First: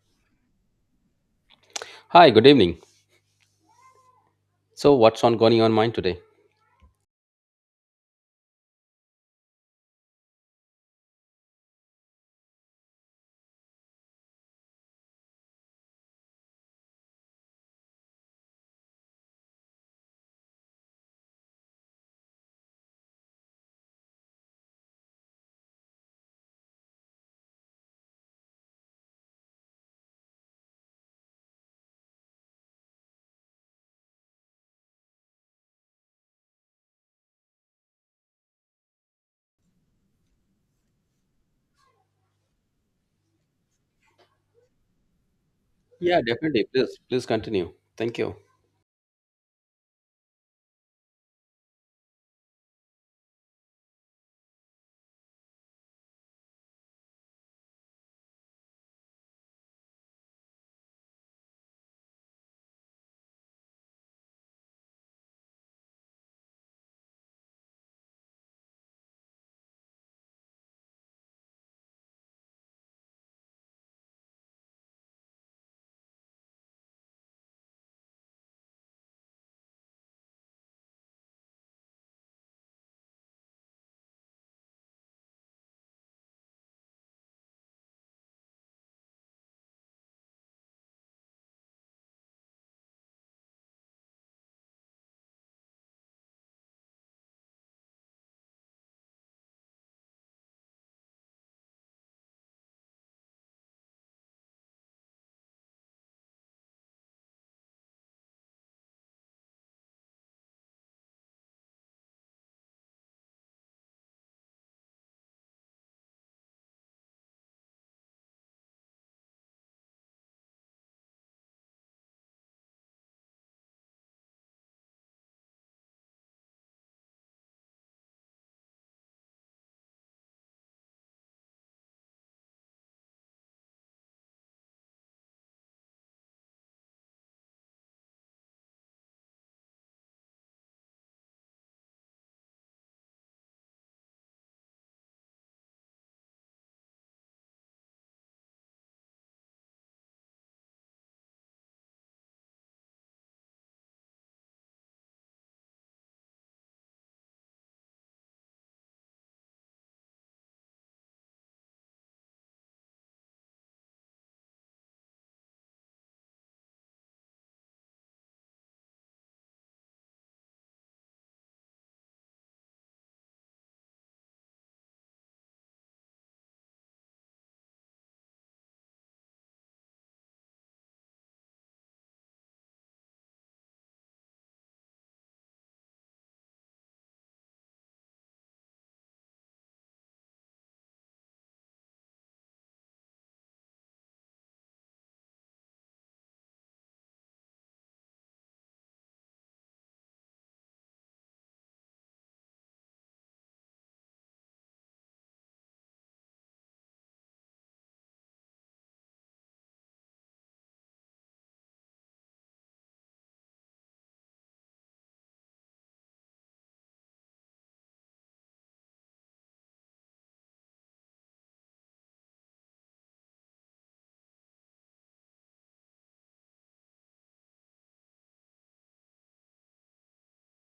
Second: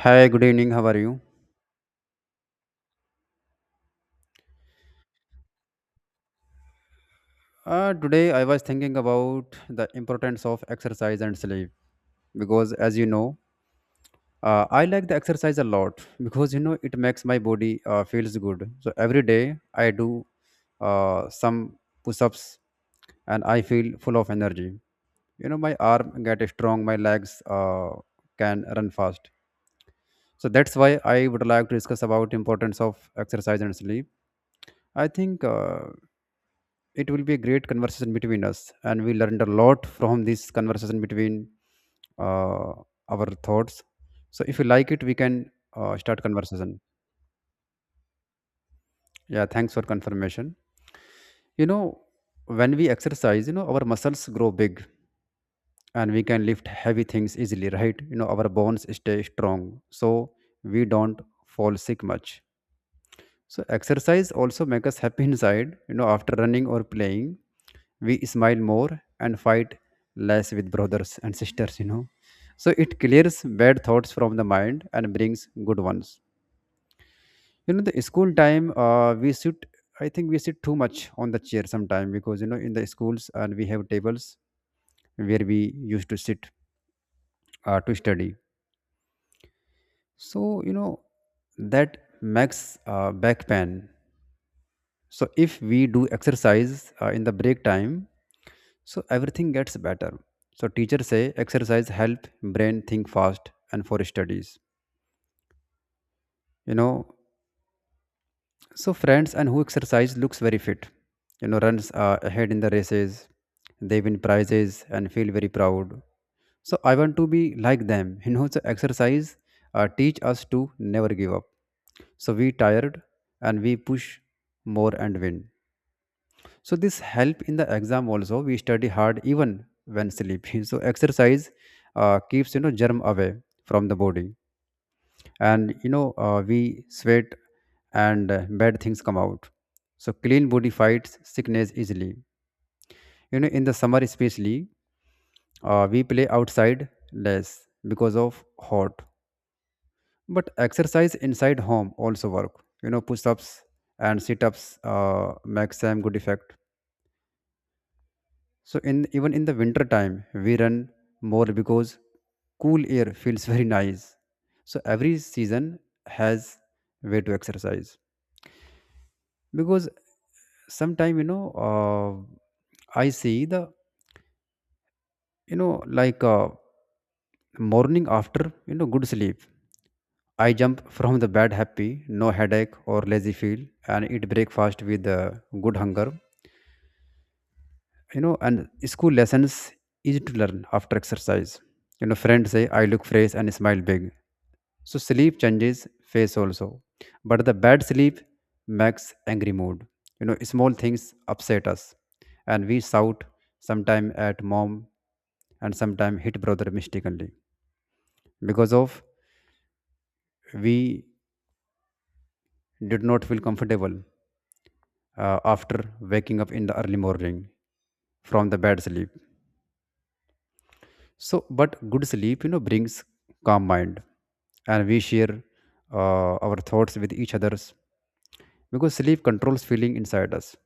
Hi, good evening. How are you? Hi, good evening. So, what's on going on mind today? Today I was thinking about the importance of exercise and sleep because, as you know, I like the exercise a lot because you know it makes my body feels good. So every day I do some push-ups, and I feel full of energy. You know, my arm get strong, my legs can run fast. So that's why I would like to discuss about importance of exercise and sleep, I think. It will be a great conversation between us, and we learned a lot from this conversation between uh, our thoughts. So if you like it, we can Yeah, start definitely. conversation. Please, please continue. Thank you. Yeah, thanks for confirmation. You know, when we exercise, you know, our muscles grow big, and we can lift heavy things easily, right? You know, our bones stay strong, so we don't fall sick much. So exercise also make us happy inside. You know, after running or playing, we smile more and fight less with brothers and sisters. You know, so it clears bad thoughts from the mind and brings good ones. You know, the school time, we sit. I think we sit too much on the chair sometime because you know in the schools, and we have tables where we used to sit to study. So you know that makes back pain. So if we do exercise in the break time, so everything gets better. So teachers say exercise help brain think fast and for studies. You know, so friends and who exercise looks very fit. You know, runs ahead in the races. They win prizes and feel very proud. So I want to be like them. You know, so exercise teach us to never give up. So we tired, and we push more and win. So this help in the exam also, we study hard even when sleepy. So exercise keeps you know germ away from the body, and you know we sweat, and bad things come out. So clean body fights sickness easily. You know, in the summer especially, we play outside less because of hot, but exercise inside home also work, you know, push-ups and sit-ups make same good effect. So in even in the winter time, we run more because cool air feels very nice. So every season has way to exercise because sometime you know I see the you know like uh, morning after you know good sleep, I jump from the bed happy, no headache or lazy feel, and eat breakfast with good hunger. You know, and school lessons easy to learn after exercise. You know, friends say I look fresh and smile big. So sleep changes face also, but the bad sleep makes angry mood. You know, small things upset us, and we shout sometime at mom, and sometime hit brother mistakenly because of we did not feel comfortable after waking up in the early morning from the bad sleep. So, but good sleep, you know, brings calm mind, and we share our thoughts with each others because sleep controls feeling inside us.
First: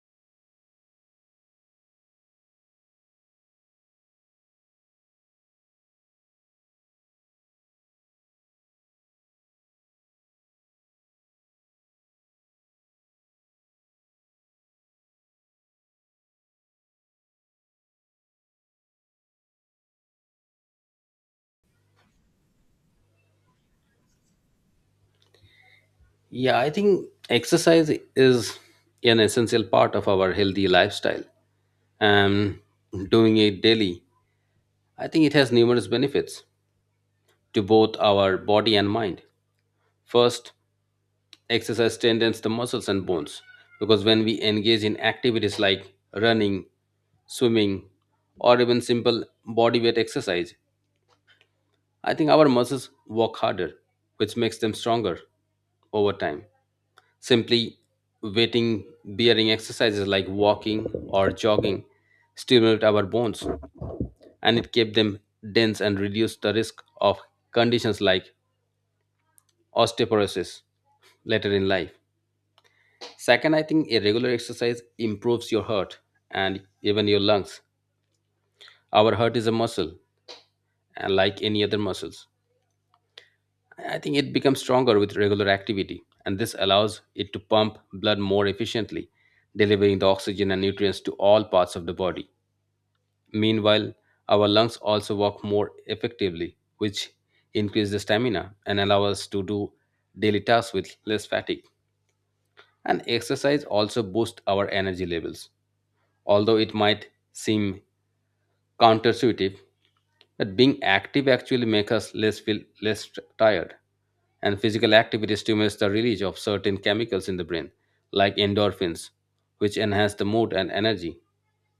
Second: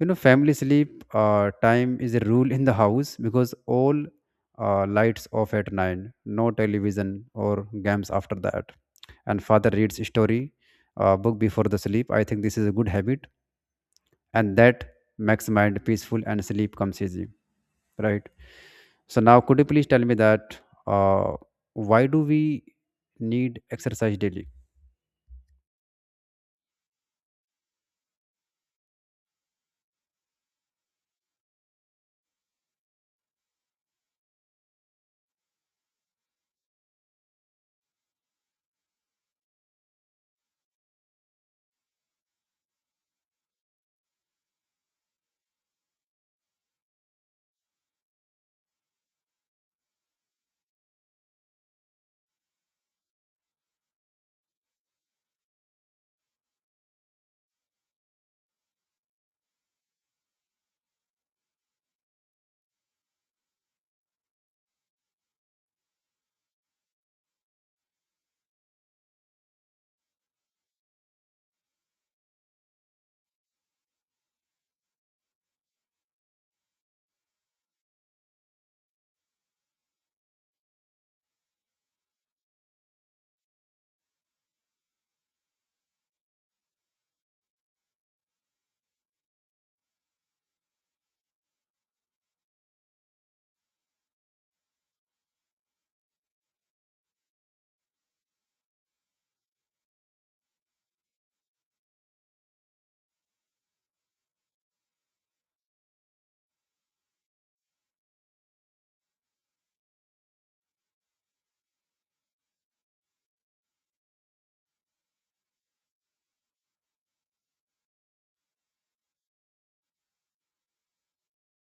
You know, family sleep time is a rule in the house because all lights off at 9, no television or games after that. And father reads story book before the sleep. I think this is a good habit, and that makes mind peaceful and sleep comes easy, right? So now, could you please tell me that uh, why do we need exercise daily? Yeah, I think exercise is an essential part of our healthy lifestyle, and doing it daily, I think it has numerous benefits to both our body and mind. First, exercise strengthens the muscles and bones because when we engage in activities like running, swimming, or even simple body weight exercise, I think our muscles work harder, which makes them stronger over time. Simply weighting bearing exercises like walking or jogging stimulate our bones and it kept them dense and reduced the risk of conditions like osteoporosis later in life. Second, I think a regular exercise improves your heart and even your lungs. Our heart is a muscle and like any other muscles. I think it becomes stronger with regular activity, and this allows it to pump blood more efficiently, delivering the oxygen and nutrients to all parts of the body. Meanwhile, our lungs also work more effectively, which increase the stamina and allow us to do daily tasks with less fatigue. And exercise also boosts our energy levels. Although it might seem counterintuitive that being active actually makes us less feel less tired and physical activity stimulates the release of certain chemicals in the brain like endorphins which enhance the mood and energy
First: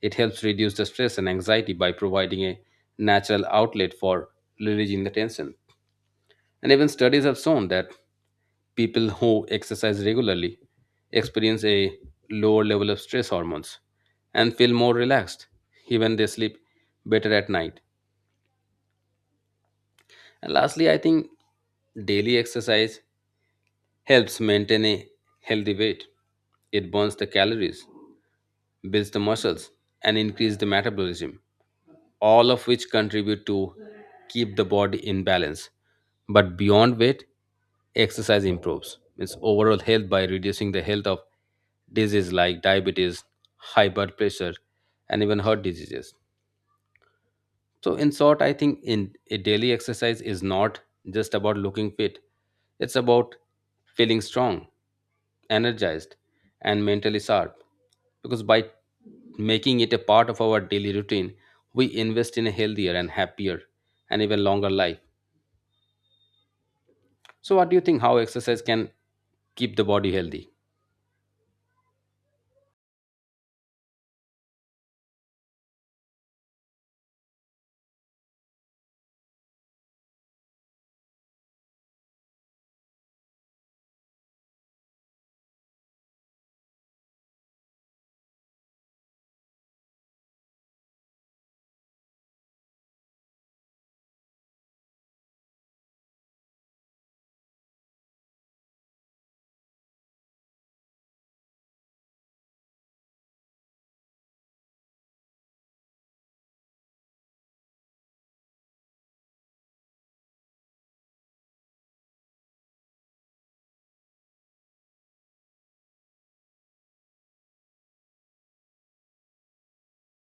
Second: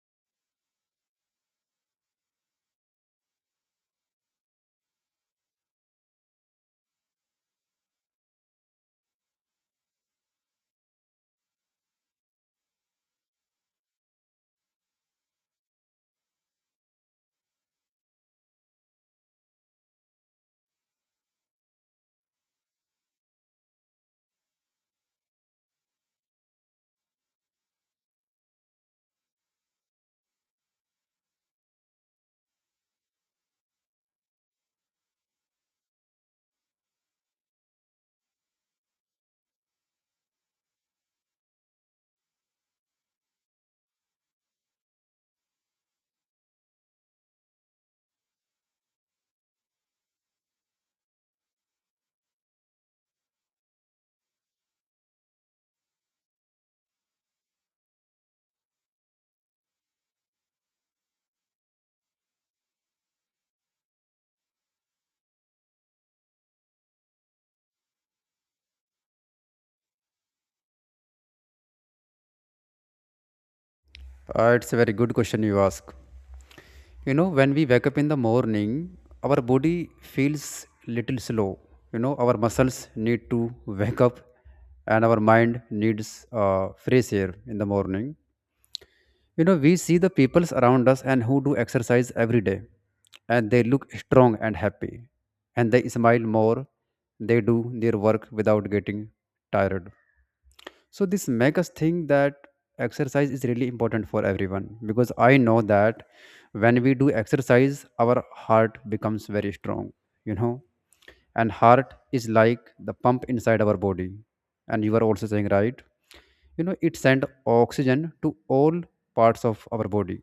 it helps reduce the stress and anxiety by providing a natural outlet for releasing the tension and even studies have shown that people who exercise regularly experience a lower level of stress hormones and feel more relaxed, even they sleep better at night. And lastly, I think daily exercise helps maintain a healthy weight. It burns the calories builds the muscles, and increase the metabolism, all of which contribute to keep the body in balance. But beyond weight, exercise improves its overall health by reducing the health of diseases like diabetes, high blood pressure, and even heart diseases. So, in short, I think in a daily exercise is not just about looking fit. It's about feeling strong, energized, and mentally sharp. Because by making it a part of our daily routine, we invest in a healthier and happier and even longer life. So, what do you think? How exercise can keep the body healthy? It's a very good question you ask. You know, when we wake up in the morning, our body feels little slow. You know, our muscles need to wake up, and our mind needs fresh air in the morning. You know, we see the peoples around us and who do exercise every day, and they look strong and happy, and they smile more. They do their work without getting tired. So this makes us think that exercise is really important for everyone because I know that when we do exercise, our heart becomes very strong. You know, and heart is like the pump inside our body, and you are also saying right. You know, it sends oxygen to all parts of our body.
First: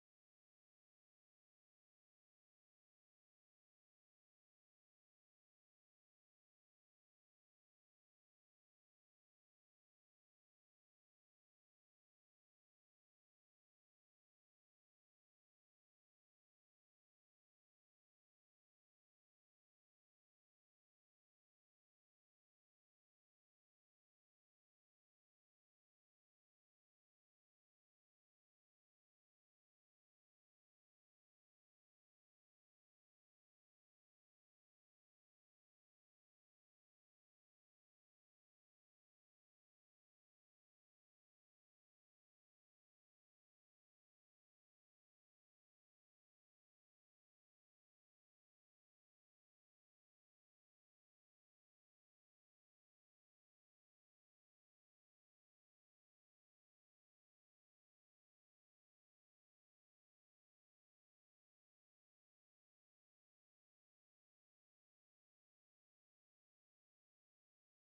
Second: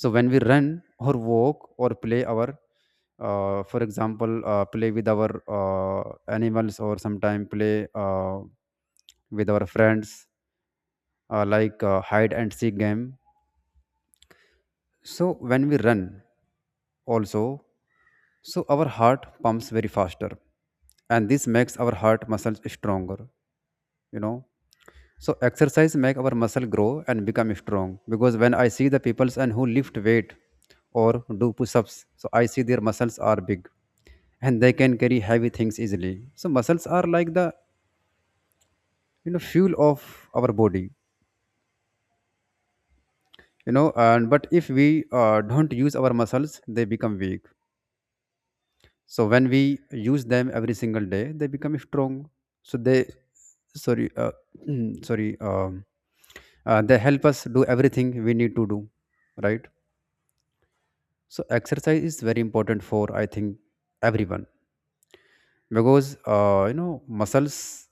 So when we run or walk or play our for example play with our animals, or sometime play with our friends hide and seek game. So when we run also, so our heart pumps very faster, and this makes our heart muscles stronger, you know. So exercise make our muscle grow and become strong because when I see the peoples and who lift weight or do push-ups, so I see their muscles are big, and they can carry heavy things easily. So muscles are like the you know fuel of our body, you know. And but if we don't use our muscles, they become weak. So when we use them every single day, they become strong. So they sorry sorry they help us do everything we need to do, right? So exercise is very important for I think everyone because you know muscles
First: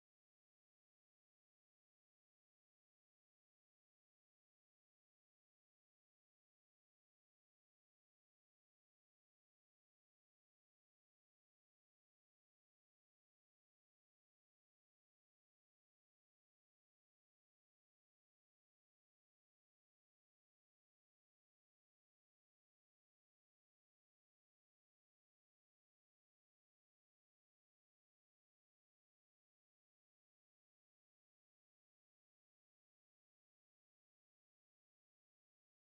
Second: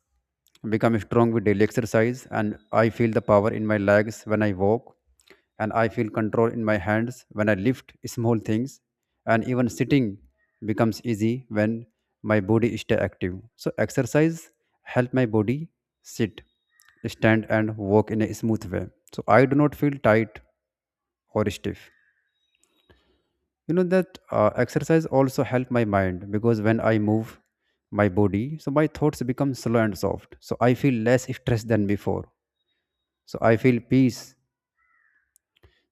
become strong with daily exercise, and I feel the power in my legs when I walk, and I feel control in my hands when I lift small things, and even sitting becomes easy when my body stay active. So exercise help my body sit, stand, and walk in a smooth way, so I do not feel tight or stiff. You know that exercise also help my mind because when I move my body, so my thoughts become slow and soft, so I feel less stressed than before. So I feel peace.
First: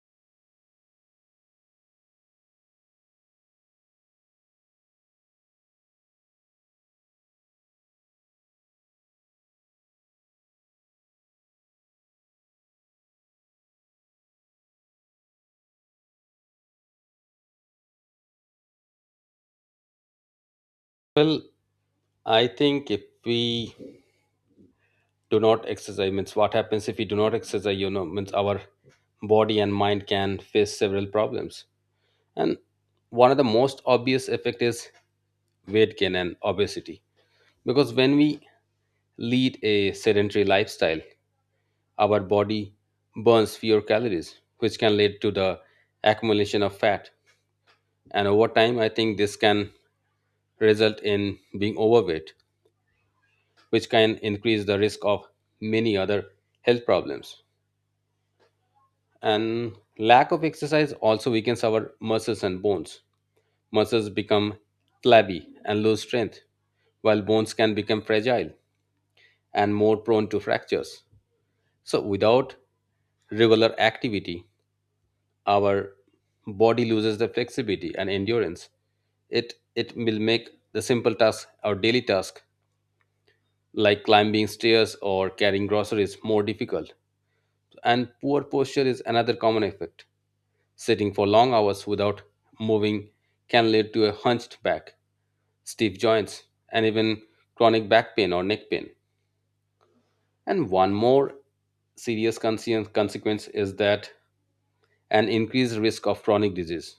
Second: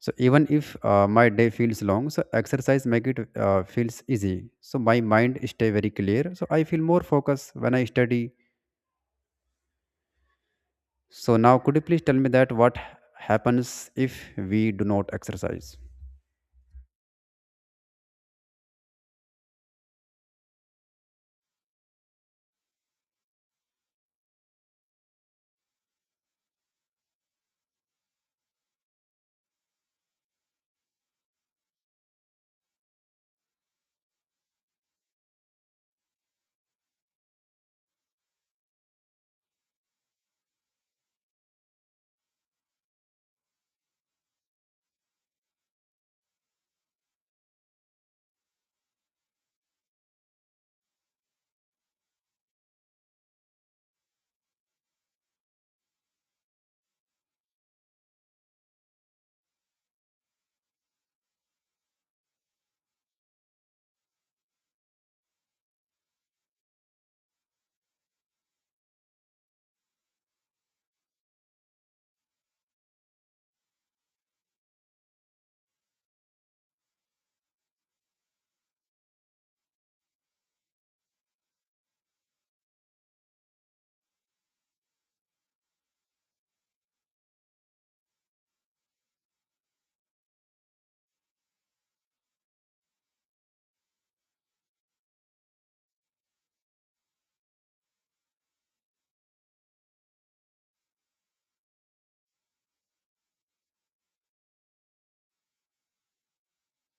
So even if my day feels long, so exercise make it feels easy. So my mind stay very clear, so I feel more focused when I study. So now could you please tell me that what happens if we do not exercise? Well, I think if we do not exercise, means what happens if we do not exercise? You know, means our body and mind can face several problems. And one of the most obvious effect is weight gain and obesity. Because when we lead a sedentary lifestyle, our body burns fewer calories, which can lead to the accumulation of fat. And over time, I think this can result in being overweight, which can increase the risk of many other health problems. And lack of exercise also weakens our muscles and bones. Muscles become flabby and lose strength, while bones can become fragile and more prone to fractures. So, without regular activity, our body loses the flexibility and endurance. It will make the simple task, our daily task, like climbing stairs or carrying groceries, more difficult. And poor posture is another common effect. Sitting for long hours without moving can lead to a hunched back, stiff joints, and even chronic back pain or neck pain. And one more serious consequence is that an increased risk of chronic disease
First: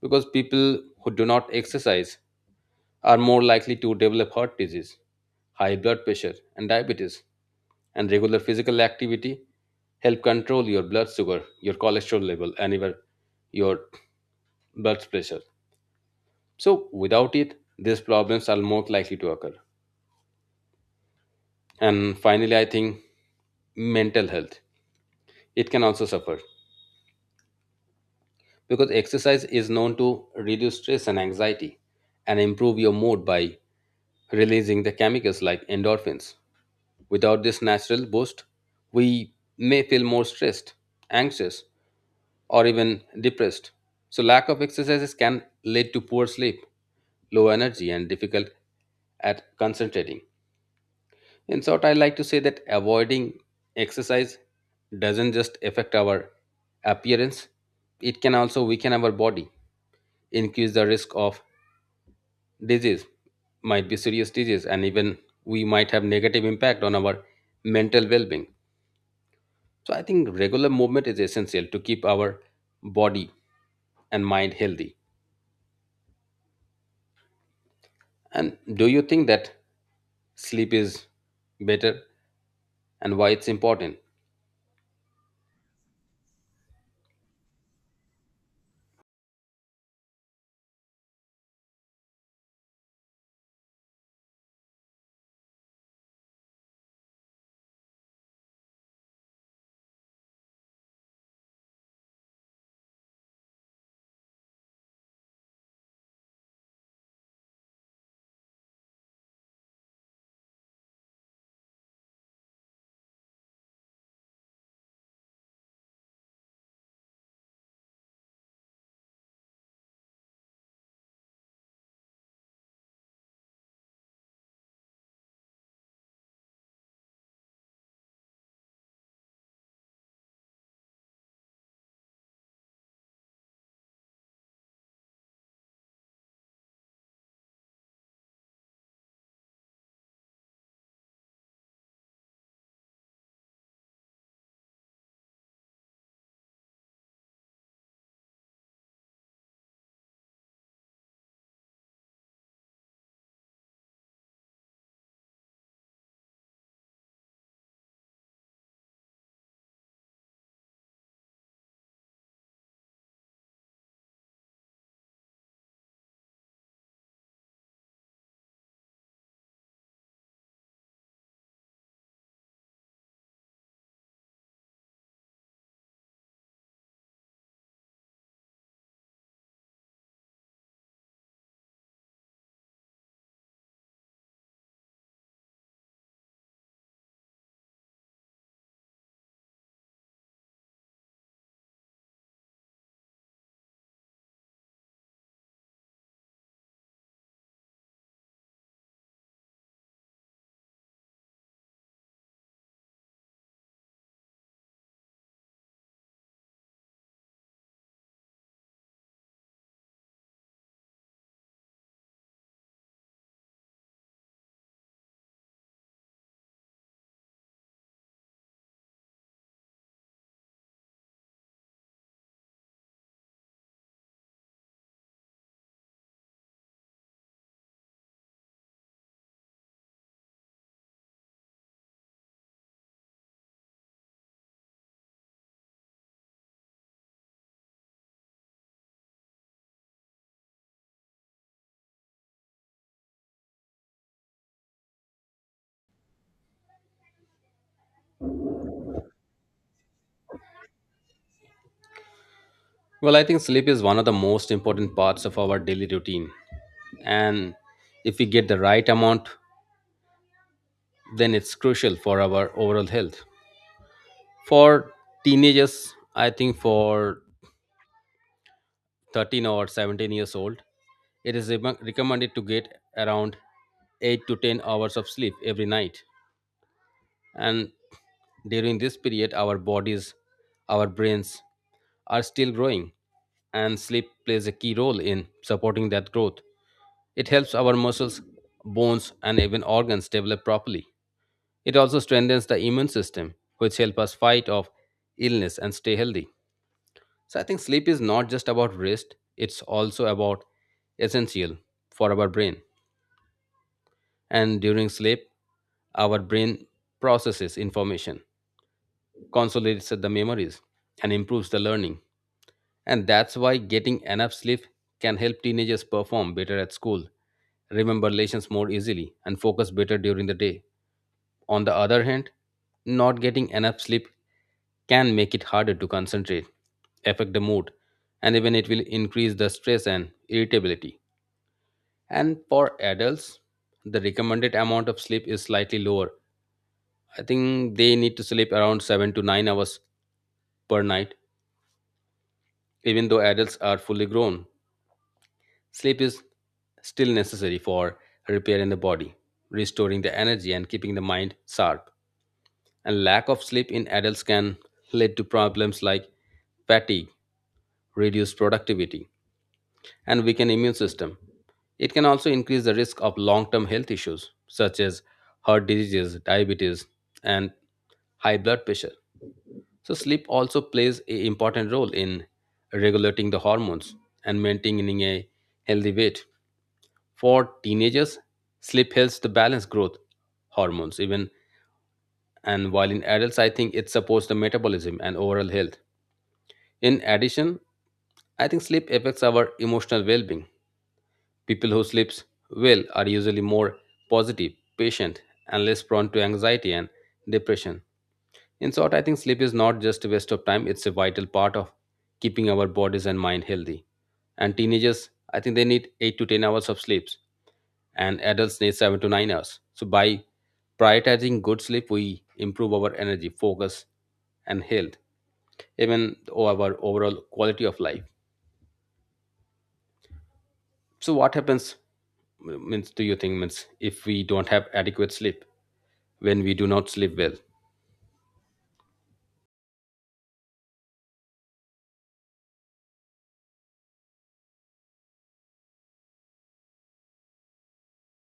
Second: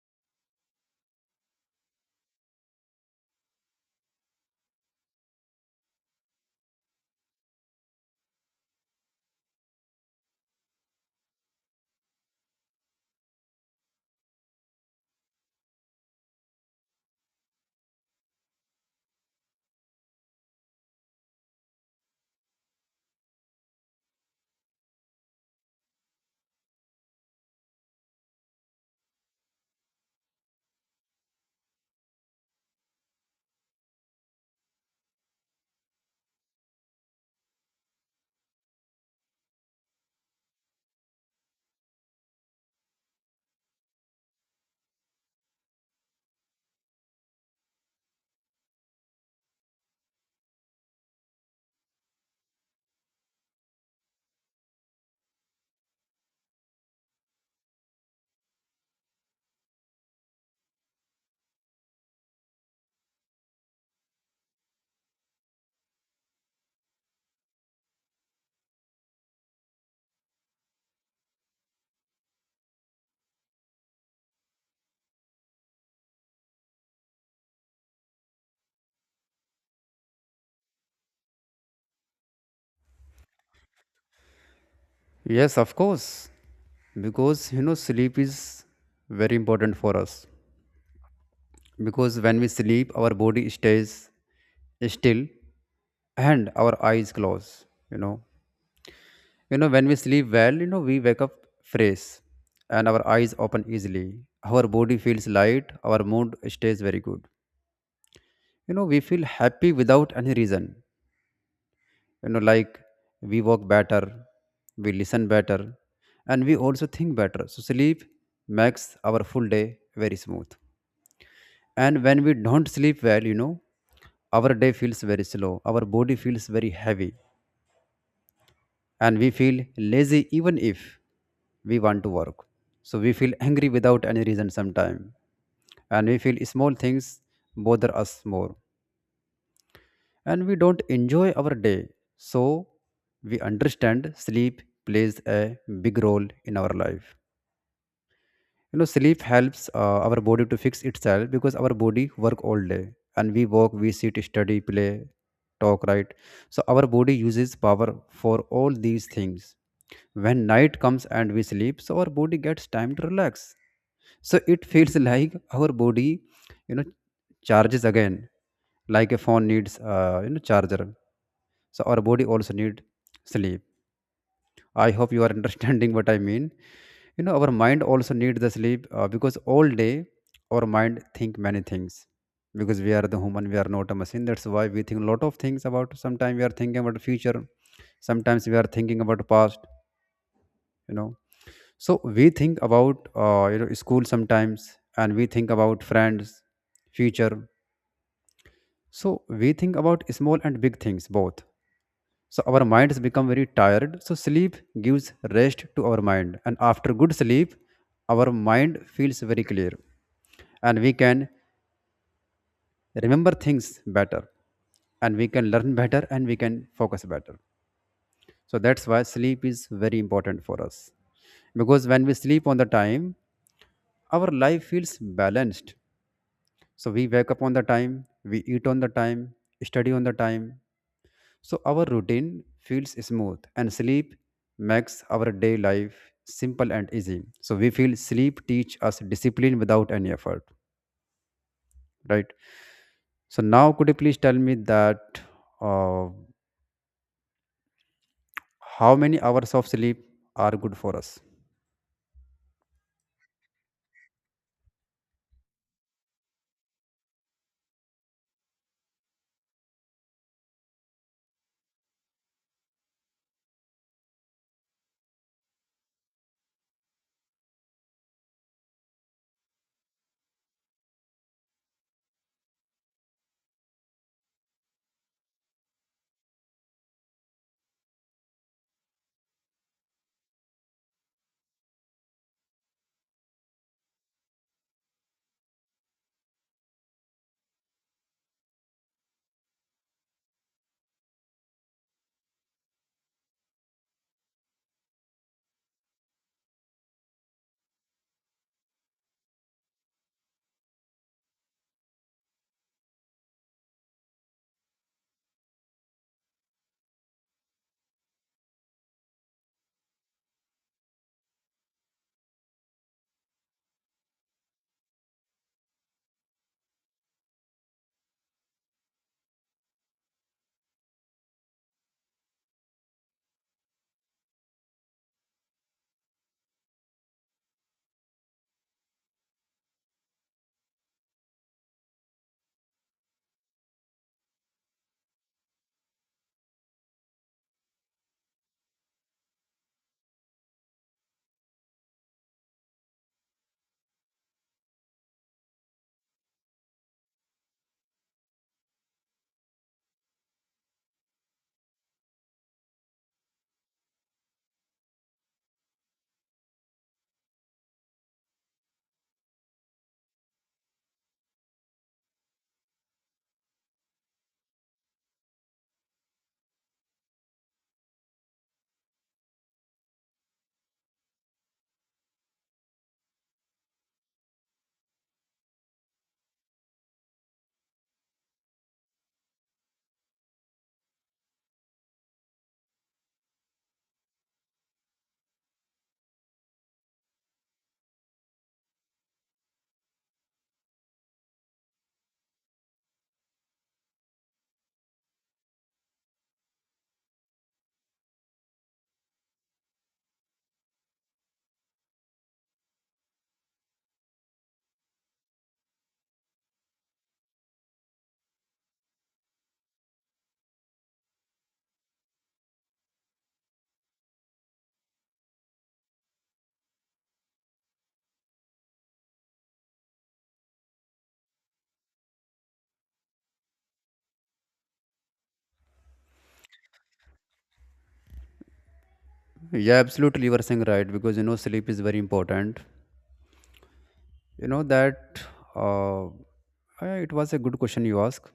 because people who do not exercise are more likely to develop heart disease, high blood pressure, and diabetes. And regular physical activity help control your blood sugar, your cholesterol level, and even your blood pressure. So without it, these problems are more likely to occur. And finally, I think mental health it can also suffer because exercise is known to reduce stress and anxiety and improve your mood by releasing the chemicals like endorphins without this natural boost we may feel more stressed, anxious, or even depressed. So lack of exercises can lead to poor sleep, low energy, and difficult at concentrating. In short, I like to say that avoiding exercise doesn't just affect our appearance, it can also weaken our body, increase the risk of disease, might be serious disease, and even we might have negative impact on our mental well-being. So I think regular movement is essential to keep our body and mind healthy. And do you think that sleep is better and why it's important? Yes, of course, because you know sleep is very important for us because when we sleep, our body stays still, and our eyes close, you know. You know, when we sleep well, you know, we wake up fresh, and our eyes open easily, our body feels light, our mood stays very good. You know, we feel happy without any reason. You know, like, we walk better, we listen better, and we also think better. So sleep makes our full day very smooth. And when we don't sleep well, you know, our day feels very slow, our body feels very heavy, and we feel lazy even if we want to work. So we feel angry without any reason sometimes, and we feel small things bother us more, and we don't enjoy our day. So we understand sleep plays a big role in our life. You know, sleep helps our body to fix itself because our body work all day, and we walk, we sit, study, play, talk, right? So our body uses power for all these things. When night comes and we sleep, so our body gets time to relax. So it feels like our body, you know, charges again, like a phone needs, you know, charger. So our body also need sleep. I hope you are understanding what I mean. You know, our mind also needs the sleep because all day our mind think many things because we are the human, we are not a machine. That's why we think a lot of things about. Sometimes we are thinking about the future, sometimes we are thinking about the past. You know, so we think about you know school sometimes, and we think about friends, future. So we think about small and big things both. So our minds become very tired. So sleep gives rest to our mind. And after good sleep, our mind feels very clear. And we can remember things better. And we can learn better, and we can focus better. So that's why sleep is very important for us. Because when we sleep on the time, our life feels balanced. So we wake up on the time, we eat on the time, study on the time. So our routine feels smooth, and sleep makes our day life simple and easy. So we feel sleep teach us discipline without any effort, right? So now could you please tell me that uh, how many hours of sleep are good for us? Well, I think sleep is one of the most important parts of our daily routine. And if we get the right amount, then it's crucial for our overall health. For teenagers, I think for 13 or 17 years old, it is recommended to get around 8 to 10 hours of sleep every night. And during this period, our bodies, our brains, are still growing, and sleep plays a key role in supporting that growth. It helps our muscles, bones, and even organs develop properly. It also strengthens the immune system, which help us fight off illness and stay healthy. So I think sleep is not just about rest, it's also about essential for our brain. And during sleep, our brain processes information, consolidates the memories, and improves the learning. And that's why getting enough sleep can help teenagers perform better at school, remember lessons more easily, and focus better during the day. On the other hand, not getting enough sleep can make it harder to concentrate, affect the mood, and even it will increase the stress and irritability. And for adults, the recommended amount of sleep is slightly lower. I think they need to sleep around 7 to 9 hours per night, even though adults are fully grown. Sleep is still necessary for repair in the body, restoring the energy, and keeping the mind sharp. And lack of sleep in adults can lead to problems like fatigue, reduced productivity, and weakened immune system. It can also increase the risk of long-term health issues such as heart diseases, diabetes, and high blood pressure. So sleep also plays an important role in regulating the hormones and maintaining a healthy weight. For teenagers, sleep helps to balance growth hormones even, and while in adults I think it supports the metabolism and overall health. In addition, I think sleep affects our emotional well-being. People who sleep well are usually more positive, patient, and less prone to anxiety and depression. In short, I think sleep is not just a waste of time, it's a vital part of keeping our bodies and mind healthy. And teenagers, I think they need 8 to 10 hours of sleep, and adults need 7 to 9 hours. So, by prioritizing good sleep, we improve our energy, focus, and health, even our overall quality of life. So, what happens, means, do you think, means, if we don't have adequate sleep, when we do not sleep well? Yeah, absolutely you are saying right because you know sleep is very important. You know that uh, uh, it was a good question you asked.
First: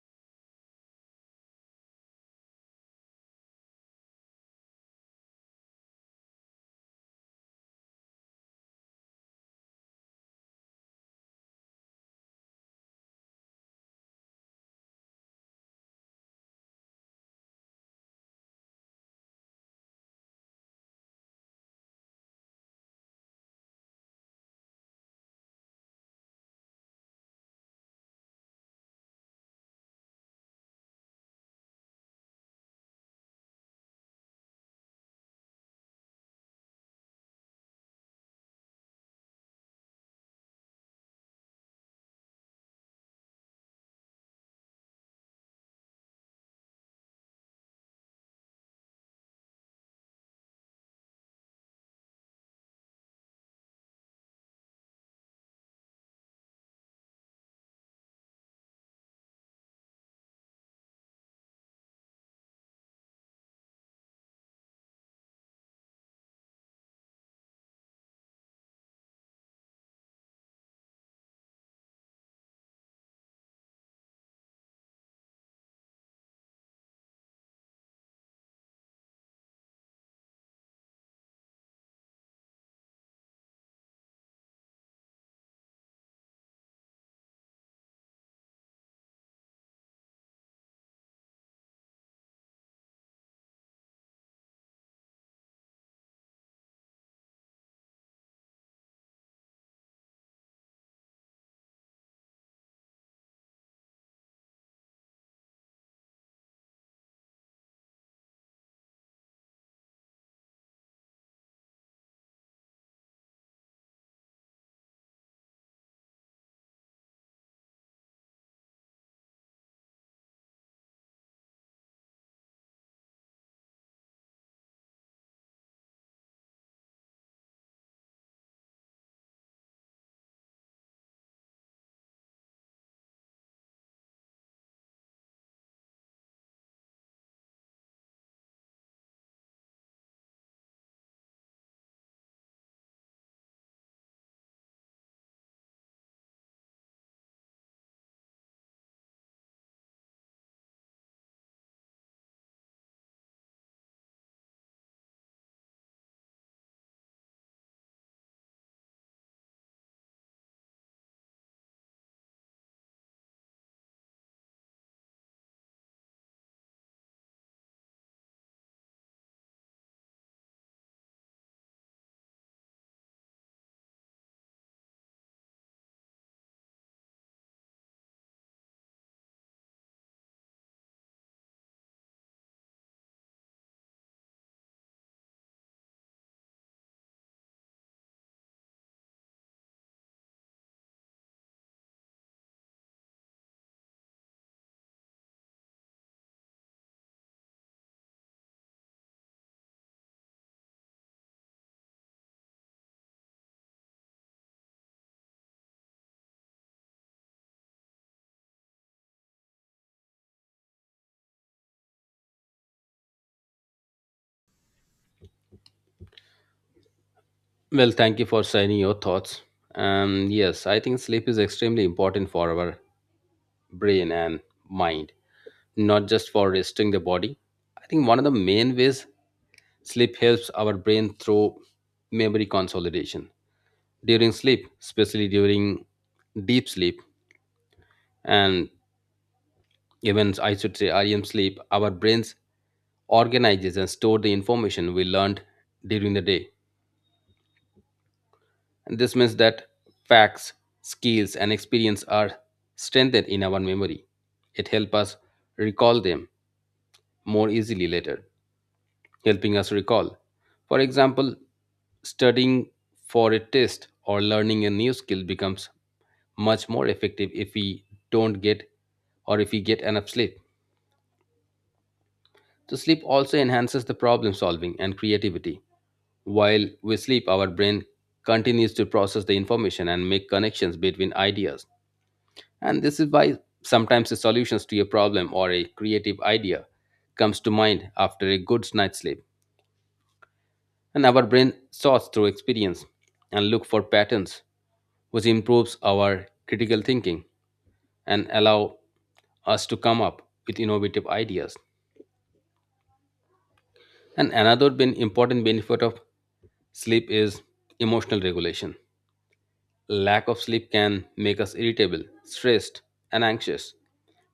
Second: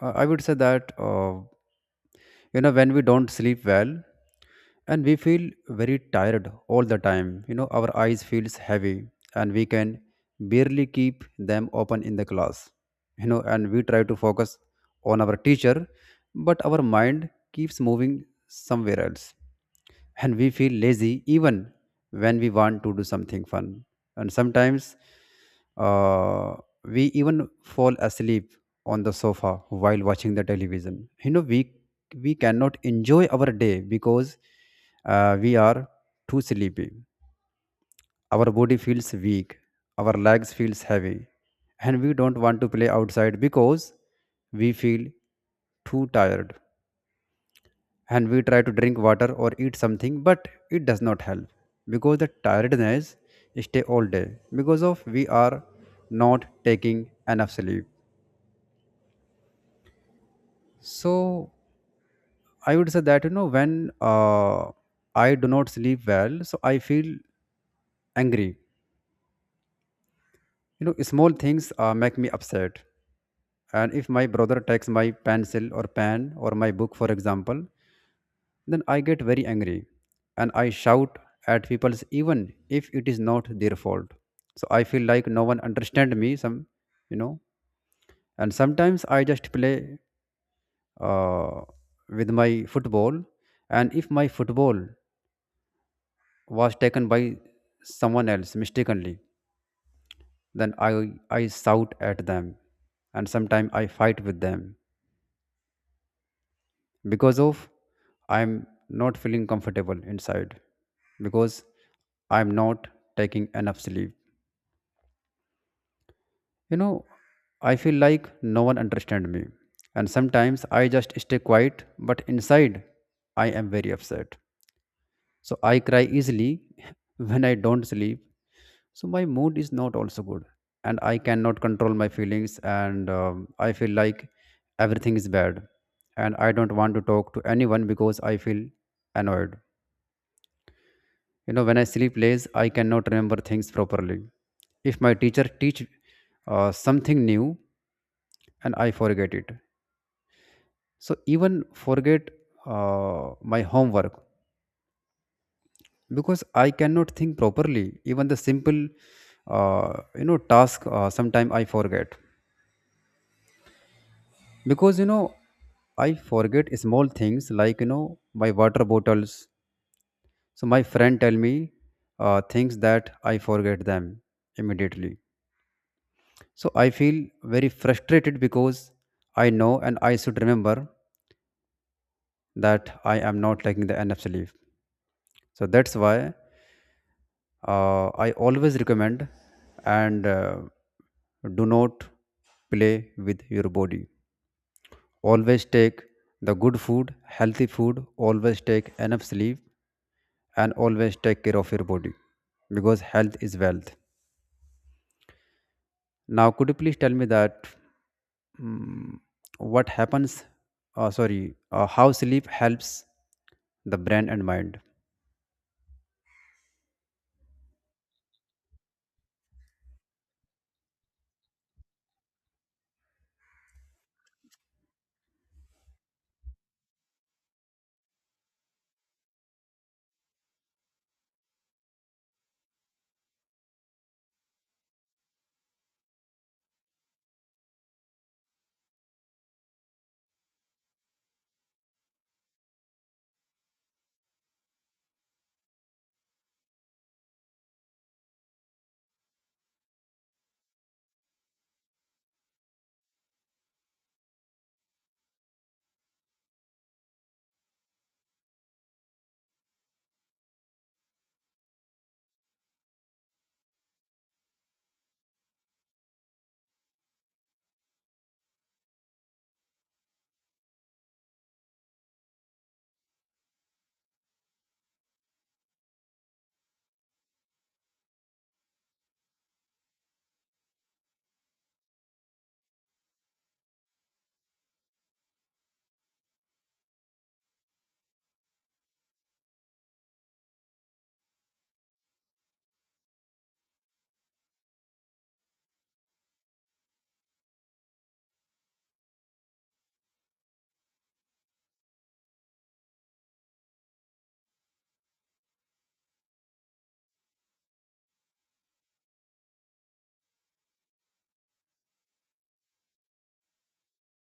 I would say that. You know, when we don't sleep well and we feel very tired all the time, you know, our eyes feels heavy and we can barely keep them open in the class. You know, and we try to focus on our teacher, but our mind keeps moving somewhere else, and we feel lazy even when we want to do something fun. And sometimes uh, we even fall asleep on the sofa while watching the television. You know, we cannot enjoy our day because we are too sleepy. Our body feels weak, our legs feels heavy, and we don't want to play outside because we feel too tired. And we try to drink water or eat something, but it does not help because the tiredness stay all day because of we are not taking enough sleep. So I would say that, you know, when I do not sleep well, so I feel angry. You know, small things make me upset, and if my brother takes my pencil or pen or my book, for example, then I get very angry and I shout at people even if it is not their fault. So I feel like no one understand me some, you know. And sometimes I just play uh, with my football, and if my football was taken by someone else mistakenly, then I shout at them, and sometimes I fight with them because of I'm not feeling comfortable inside because I'm not taking enough sleep. You know, I feel like no one understands me. And sometimes I just stay quiet, but inside I am very upset. So I cry easily when I don't sleep. So my mood is not also good. And I cannot control my feelings. And I feel like everything is bad. And I don't want to talk to anyone because I feel annoyed. You know, when I sleep less, I cannot remember things properly. If my teacher teach something new and I forget it, so even forget my homework because I cannot think properly. Even the simple you know task, sometime I forget because, you know, I forget small things like, you know, my water bottles. So my friend tell me things that I forget them immediately, so I feel very frustrated because I know and I should remember that I am not taking the enough sleep. So that's why I always recommend, and do not play with your body. Always take the good food, healthy food, always take enough sleep, and always take care of your body because health is wealth. Now, could you please tell me that, mm, what happens? Sorry, how sleep helps the brain and mind? Well, thank you for sharing your thoughts. Yes, I think sleep is extremely important for our brain and mind, not just for resting the body. I think one of the main ways sleep helps our brain through memory consolidation. During sleep, especially during deep sleep, and even I should say REM sleep, our brains organizes and store the information we learned during the day. This means that facts, skills, and experience are strengthened in our memory. It helps us recall them more easily later, helping us recall. For example, studying for a test or learning a new skill becomes much more effective if we don't get or if we get enough sleep. So, sleep also enhances the problem solving and creativity. While we sleep, our brain continues to process the information and make connections between ideas. And this is why sometimes the solutions to a problem or a creative idea comes to mind after a good night's sleep. And our brain sorts through experience and look for patterns which improves our critical thinking and allow us to come up with innovative ideas. And another important benefit of sleep is emotional regulation. Lack of sleep can make us irritable, stressed, and anxious.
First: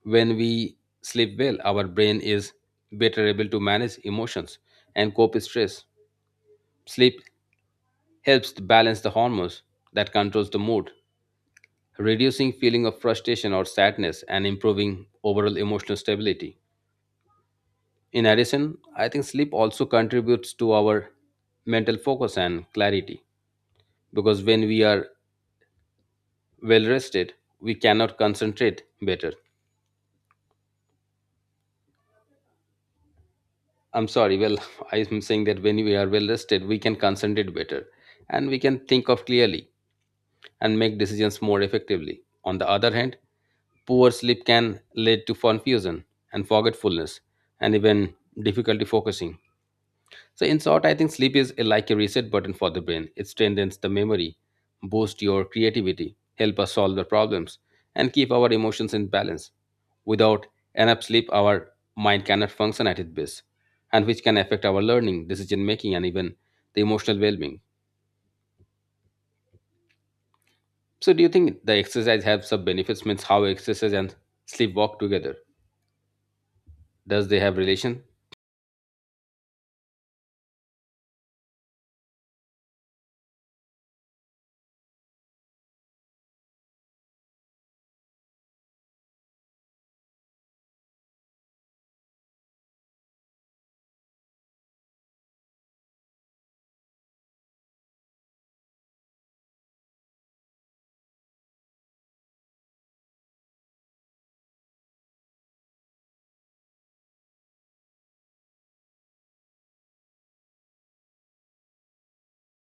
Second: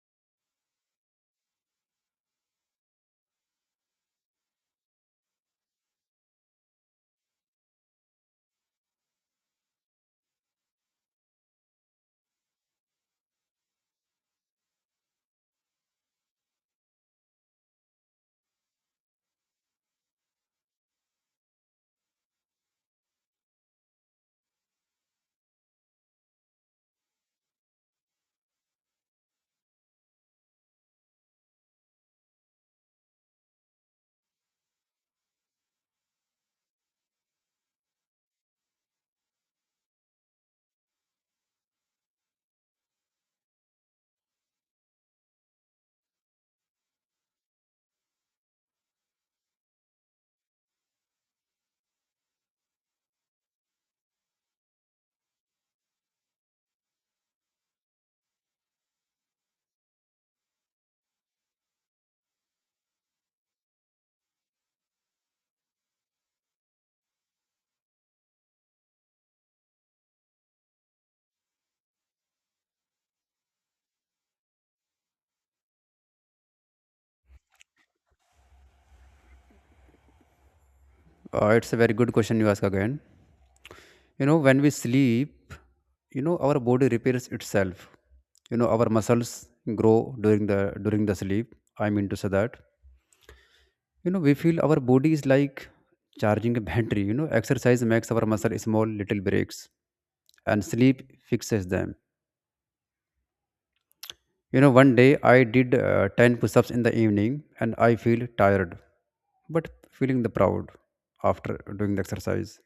When we sleep well, our brain is better able to manage emotions and cope with stress. Sleep helps to balance the hormones that controls the mood, reducing feeling of frustration or sadness and improving overall emotional stability. In addition, I think sleep also contributes to our mental focus and clarity because when we are well rested, we cannot concentrate better. I'm sorry. Well, I'm saying that when we are well rested, we can concentrate better and we can think of clearly and make decisions more effectively. On the other hand, poor sleep can lead to confusion and forgetfulness and even difficulty focusing. So, in short, I think sleep is like a reset button for the brain. It strengthens the memory, boosts your creativity, help us solve the problems, and keep our emotions in balance. Without enough sleep, our mind cannot function at its best, and which can affect our learning, decision making, and even the emotional well being. So, do you think the exercise has some benefits? Means how exercise and sleep walk together? Does they have relation? Uh, it's a very good question you ask again. You know, when we sleep, you know, our body repairs itself. You know, our muscles grow during the sleep. I mean to say that, you know, we feel our body is like charging a battery. You know, exercise makes our muscle small little breaks, and sleep fixes them. You know, one day I did 10 push-ups in the evening and I feel tired, but feeling the proud after doing the exercise,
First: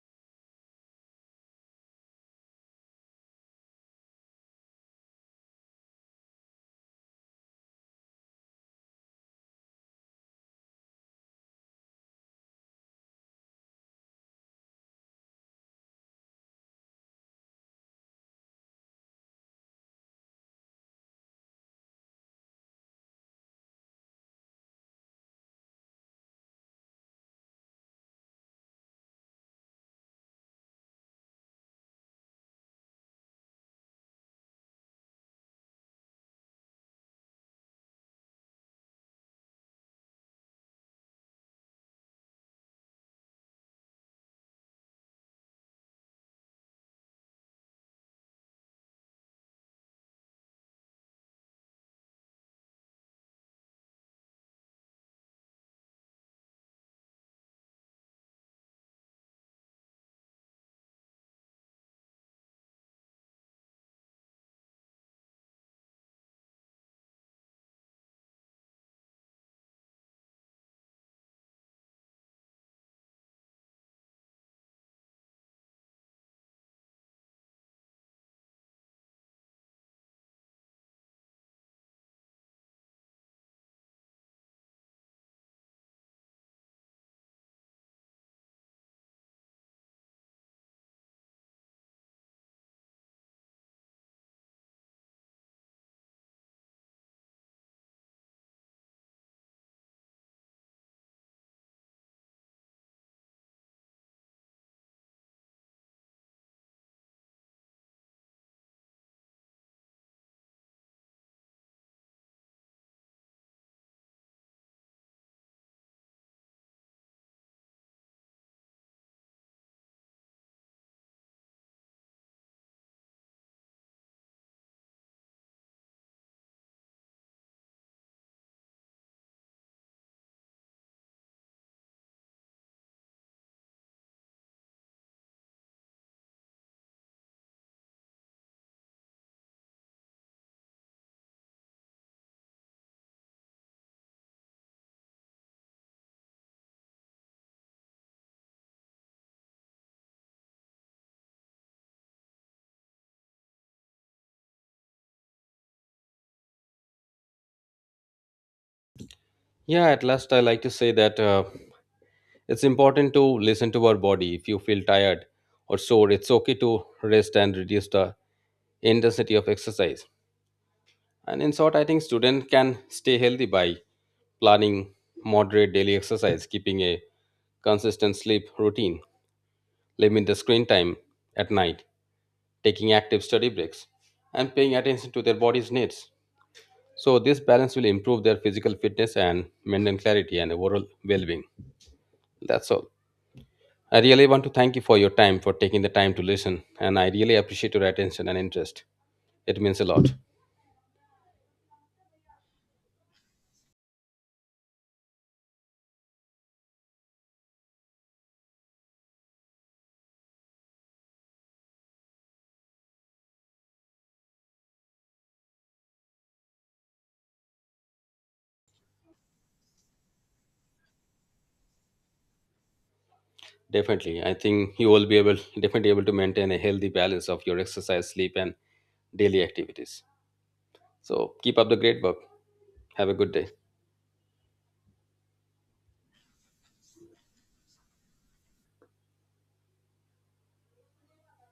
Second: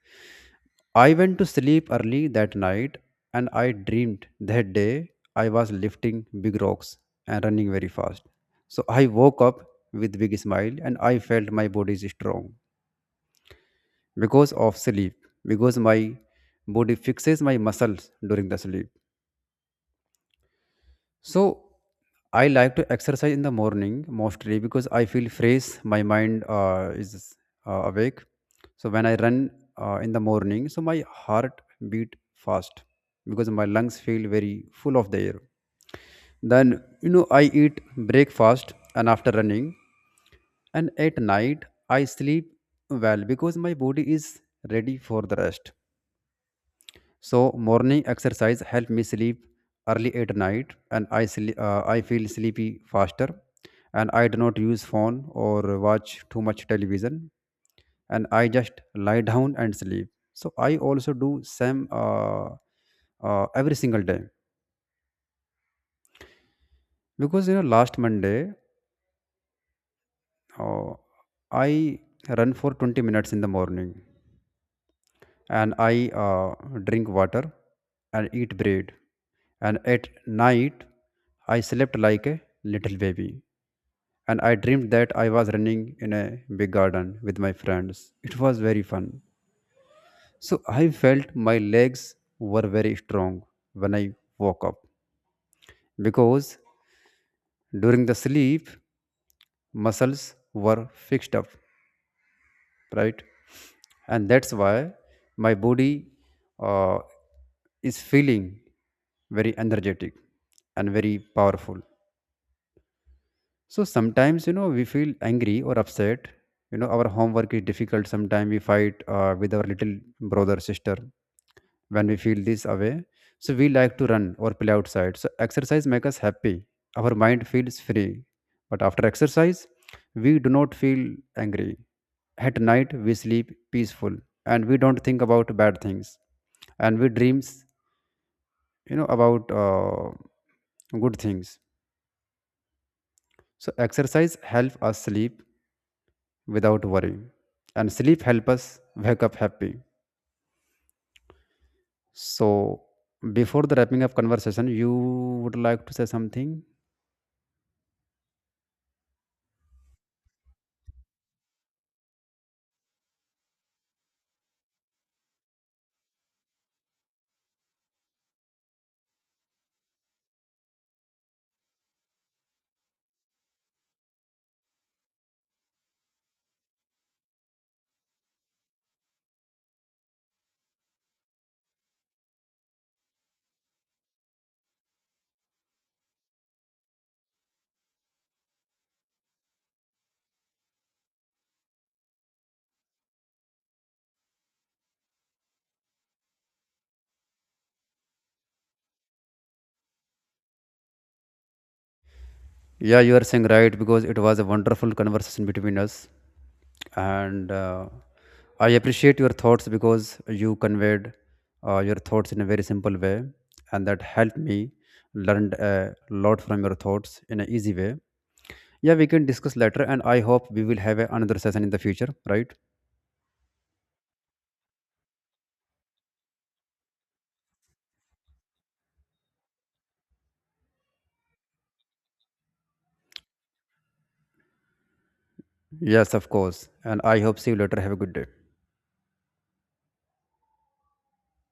I went to sleep early that night. And I dreamed that day I was lifting big rocks and running very fast. So I woke up with big smile and I felt my body is strong because of sleep, because my body fixes my muscles during the sleep. So I like to exercise in the morning mostly because I feel fresh. My mind is awake. So when I run in the morning, so my heart beat fast because my lungs feel very full of the air. Then, you know, I eat breakfast and after running, and at night I sleep well because my body is ready for the rest. So morning exercise help me sleep early at night, and I sleep, I feel sleepy faster, and I do not use phone or watch too much television, and I just lie down and sleep. So I also do same every single day because, you know, last Monday, uh, I run for 20 minutes in the morning, and I drink water and eat bread. And at night, I slept like a little baby. And I dreamed that I was running in a big garden with my friends. It was very fun. So I felt my legs were very strong when I woke up because during the sleep, muscles were fixed up, right? And that's why my body uh, is feeling very energetic and very powerful. So sometimes, you know, we feel angry or upset. You know, our homework is difficult. Sometimes we fight with our little brother, sister. When we feel this away, so we like to run or play outside. So exercise makes us happy. Our mind feels free. But after exercise, we do not feel angry. At night, we sleep peaceful and we don't think about bad things. And we dreams, you know, about good things. So exercise help us sleep without worry. And sleep help us wake up happy. So before the wrapping up conversation, you would like to say something? Yeah, at last I like to say that. It's important to listen to our body. If you feel tired or sore, it's okay to rest and reduce the intensity of exercise. And in short, I think students can stay healthy by planning moderate daily exercise, keeping a consistent sleep routine, limit the screen time at night, taking active study breaks, and paying attention to their body's needs. So this balance will improve their physical fitness and mental clarity and overall well-being. That's all. I really want to thank you for your time, for taking the time to listen, and I really appreciate your attention and interest. It means a lot. Yeah, you are saying right because it was a wonderful conversation between us, and I appreciate your thoughts because you conveyed your thoughts in a very simple way, and that helped me learned a lot from your thoughts in an easy way. Yeah, we can discuss later, and I hope we will have a another session in the future, right? Definitely, I think you will be able, definitely able to maintain a healthy balance of your exercise, sleep, and daily activities. So keep up the great work. Have a good day. Yes, of course. And I hope see you later. Have a good day.